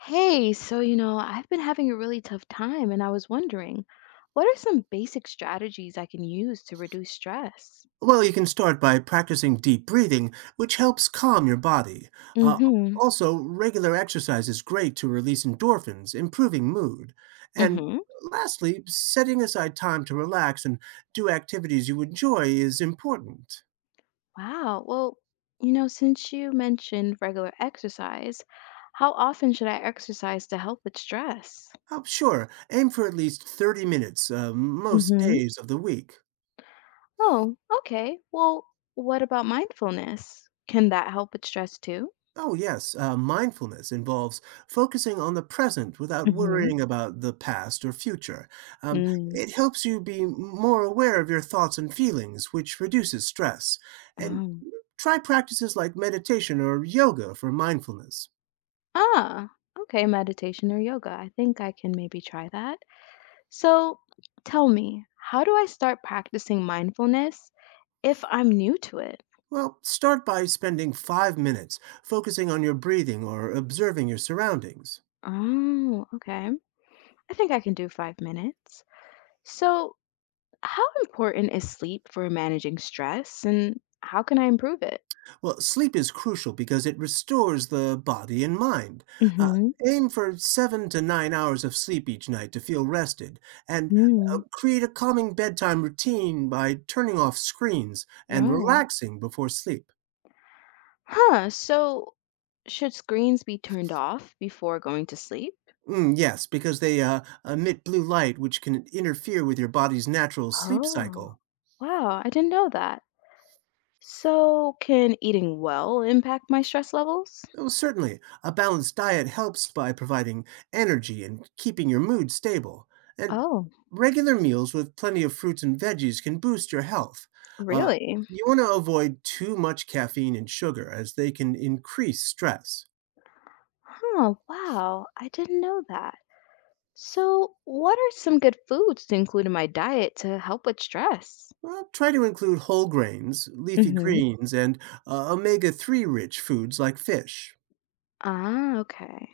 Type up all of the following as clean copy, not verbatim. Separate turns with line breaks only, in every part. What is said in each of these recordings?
Hey, I've been having a really tough time, and I was wondering, what are some basic strategies I can use to reduce stress?
Well, you can start by practicing deep breathing, which helps calm your body. Uh,
Mm-hmm.
also, regular exercise is great to release endorphins, improving mood. And
Mm-hmm.
lastly, setting aside time to relax and do activities you enjoy is important.
Wow. Well, since you mentioned regular exercise, how often should I exercise to help with stress?
Oh, sure, aim for at least 30 minutes most
Mm-hmm.
days of the week.
Oh, okay. Well, what about mindfulness? Can that help with stress too?
Oh, yes. Mindfulness involves focusing on the present without
Mm-hmm.
worrying about the past or future. Um,
Mm.
it helps you be more aware of your thoughts and feelings, which reduces stress. And
Oh.
try practices like meditation or yoga for mindfulness.
Ah, okay, meditation or yoga. I think I can maybe try that. So tell me, how do I start practicing mindfulness if I'm new to it?
Well, start by spending 5 minutes focusing on your breathing or observing your surroundings.
Oh, okay. I think I can do 5 minutes. So, how important is sleep for managing stress and how can I improve it?
Well, sleep is crucial because it restores the body and mind. Uh,
Mm-hmm.
Aim for 7 to 9 hours of sleep each night to feel rested, and
Mm,
create a calming bedtime routine by turning off screens and
right.
relaxing before sleep.
Huh. So, should screens be turned off before going to sleep?
Mm, yes, because they emit blue light, which can interfere with your body's natural sleep
Oh,
cycle.
wow. I didn't know that. So, can eating well impact my stress levels?
Oh, certainly, a balanced diet helps by providing energy and keeping your mood stable. And
Oh,
regular meals with plenty of fruits and veggies can boost your health. Uh,
really?
you want to avoid too much caffeine and sugar, as they can increase stress.
Huh! Wow. I didn't know that. So, what are some good foods to include in my diet to help with stress?
Well, try to include whole grains, leafy
Hmm.
greens, and omega 3 rich foods like fish.
Ah, okay.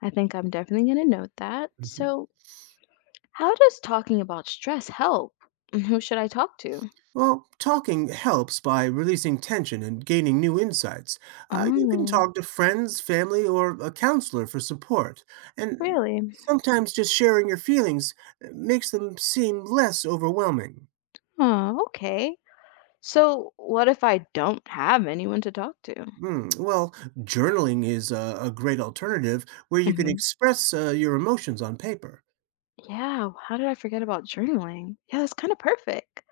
I think I'm definitely going to note that.
Mhm.
So, how does talking about stress help? And who should I talk to?
Well, talking helps by releasing tension and gaining new insights. You can
Oh,
talk to friends, family, or a counselor for support. And
really?
sometimes just sharing your feelings makes them seem less overwhelming.
Oh, okay. So, what if I don't have anyone to talk to?
Hmm. Well, journaling is a great alternative where you can
Hmm.
express your emotions on paper.
Yeah, how did I forget about journaling? Yeah, that's kind of perfect.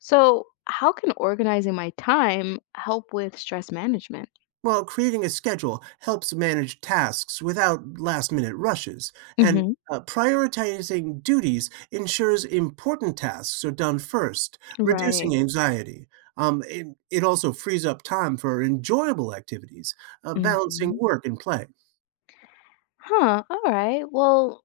So, how can organizing my time help with stress management?
While creating a schedule helps manage tasks without last minute rushes, and
Hmm.
prioritizing duties ensures important tasks are done first,
Right.
reducing anxiety. It also frees up time for enjoyable activities, balancing
Hmm.
work and play.
Huh, all right. Well,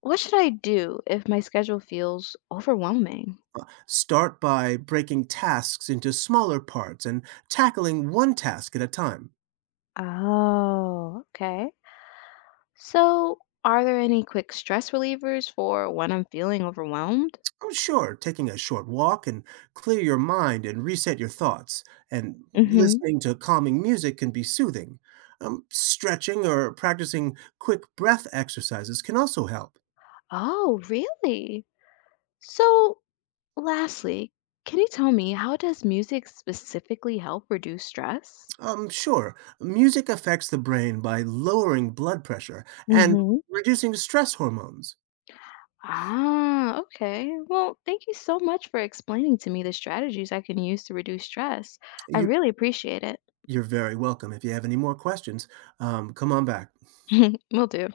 what should I do if my schedule feels overwhelming?
Start by breaking tasks into smaller parts and tackling one task at a time.
Oh, okay. So, are there any quick stress relievers for when I'm feeling overwhelmed?
Oh, sure. Taking a short walk and clear your mind and reset your thoughts. And
Hmm.
listening to calming music can be soothing. Stretching or practicing quick breath exercises can also help.
Oh, really? So, lastly, can you tell me how does music specifically help reduce stress?
Sure. Music affects the brain by lowering blood pressure and
Hmm.
reducing stress hormones.
Ah, okay. Well, thank you so much for explaining to me the strategies I can use to reduce stress. I
You,
really appreciate it.
you're very welcome. If you have any more questions, come on back.
Will do.